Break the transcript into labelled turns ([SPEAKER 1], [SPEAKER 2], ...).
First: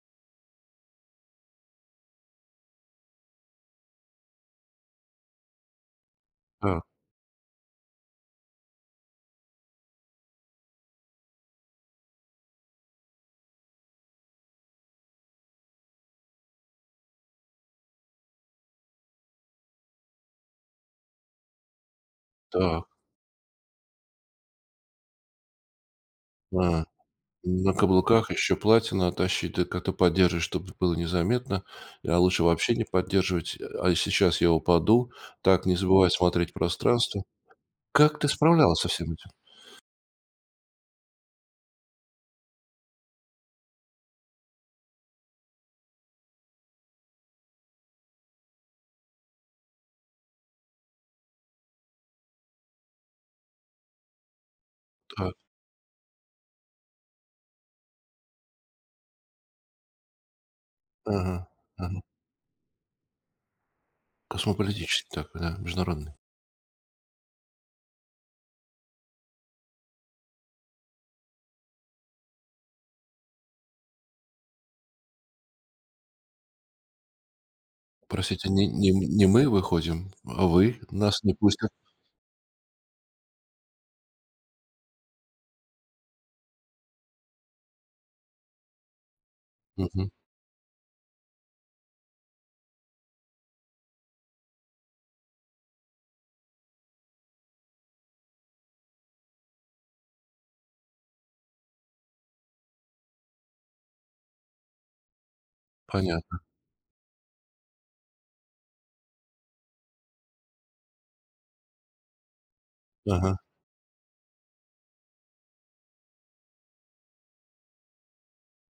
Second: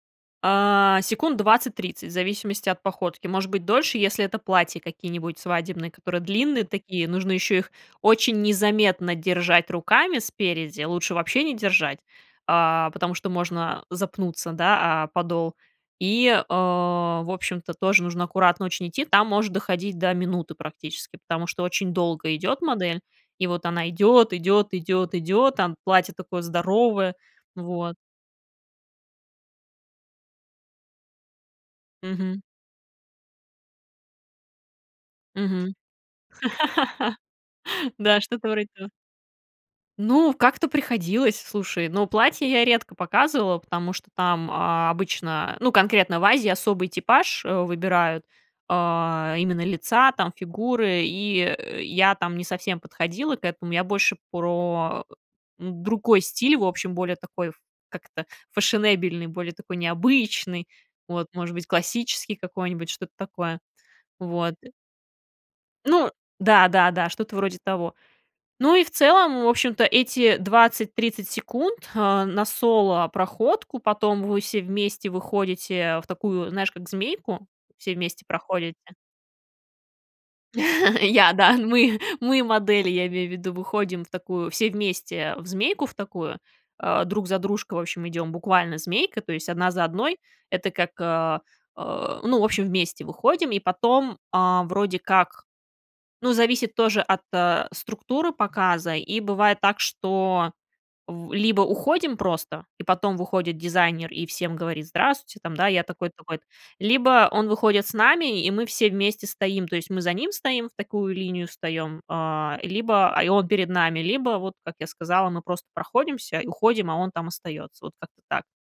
[SPEAKER 1] А, секунд 20-30, в зависимости от походки, может быть, дольше, если это платья какие-нибудь свадебные, которые длинные
[SPEAKER 2] Так.
[SPEAKER 1] такие, нужно ещё их очень незаметно держать руками спереди, лучше вообще не держать, а, потому что можно запнуться, да, о подол, И, э, в общем-то, тоже нужно аккуратно очень идти. Там может доходить до минуты практически, потому что очень долго идёт
[SPEAKER 2] Так.
[SPEAKER 1] модель, и вот она идёт, идёт, идёт, идёт, там платье такое
[SPEAKER 2] М.
[SPEAKER 1] здоровое.
[SPEAKER 2] На
[SPEAKER 1] Вот.
[SPEAKER 2] каблуках еще платья надо тащить, ты как-то поддержишь, чтобы было незаметно. А
[SPEAKER 1] Мгм.
[SPEAKER 2] лучше вообще не поддерживать. А а сейчас я упаду. Так,
[SPEAKER 1] Мгм.
[SPEAKER 2] не забывай смотреть в пространство. Как
[SPEAKER 1] Да,
[SPEAKER 2] ты
[SPEAKER 1] что-то вроде
[SPEAKER 2] справлялась со
[SPEAKER 1] того.
[SPEAKER 2] всем этим?
[SPEAKER 1] Ну, как-то приходилось, слушай, ну, платье я редко показывала, потому что там, а, обычно, ну, конкретно в Азии, особый типаж, э, выбирают, а, именно лица там, фигуры. И, э, я там не совсем подходила к этому. Я больше про,
[SPEAKER 2] Так.
[SPEAKER 1] м, другой стиль, в общем, более такой ф как-то фешенебельный, более такой необычный, вот,
[SPEAKER 2] Мгм.
[SPEAKER 1] может быть,
[SPEAKER 2] Мгм.
[SPEAKER 1] классический какой-нибудь, что-то такое, вот.
[SPEAKER 2] Космополитический такой, да?
[SPEAKER 1] Ну
[SPEAKER 2] Международный.
[SPEAKER 1] да, да, да, что-то вроде того. Ну, и в целом, в общем-то, эти 20-30 секунд, а, на соло проходку, потом вы все вместе выходите, в такую, знаешь, как змейку, все вместе
[SPEAKER 2] Простите, не
[SPEAKER 1] проходите.
[SPEAKER 2] не не мы выходим, а вы нас
[SPEAKER 1] Я,
[SPEAKER 2] не
[SPEAKER 1] да,
[SPEAKER 2] пустят.
[SPEAKER 1] мы мы модели, я имею в виду, выходим в такую все вместе, в змейку в такую, а, друг за дружкой, в общем, идём буквально змейкой, то есть одна за
[SPEAKER 2] Мгм.
[SPEAKER 1] одной. Это как, а, а, ну, в общем, вместе выходим и потом, а, вроде как, ну, зависит тоже от, а, структуры показа и бывает так, что в либо уходим просто, и потом выходит дизайнер и всем говорит: здравствуйте, там, да, я такой,
[SPEAKER 2] Понятно.
[SPEAKER 1] такой-то. Либо он выходит с нами, и мы все вместе стоим. То есть, мы за ним стоим, в такую линию встаём, а, либо, а и
[SPEAKER 2] Ага.
[SPEAKER 1] он перед нами, либо вот, как я сказала, мы просто проходимся уходим, а он там остаётся. Вот как-то так.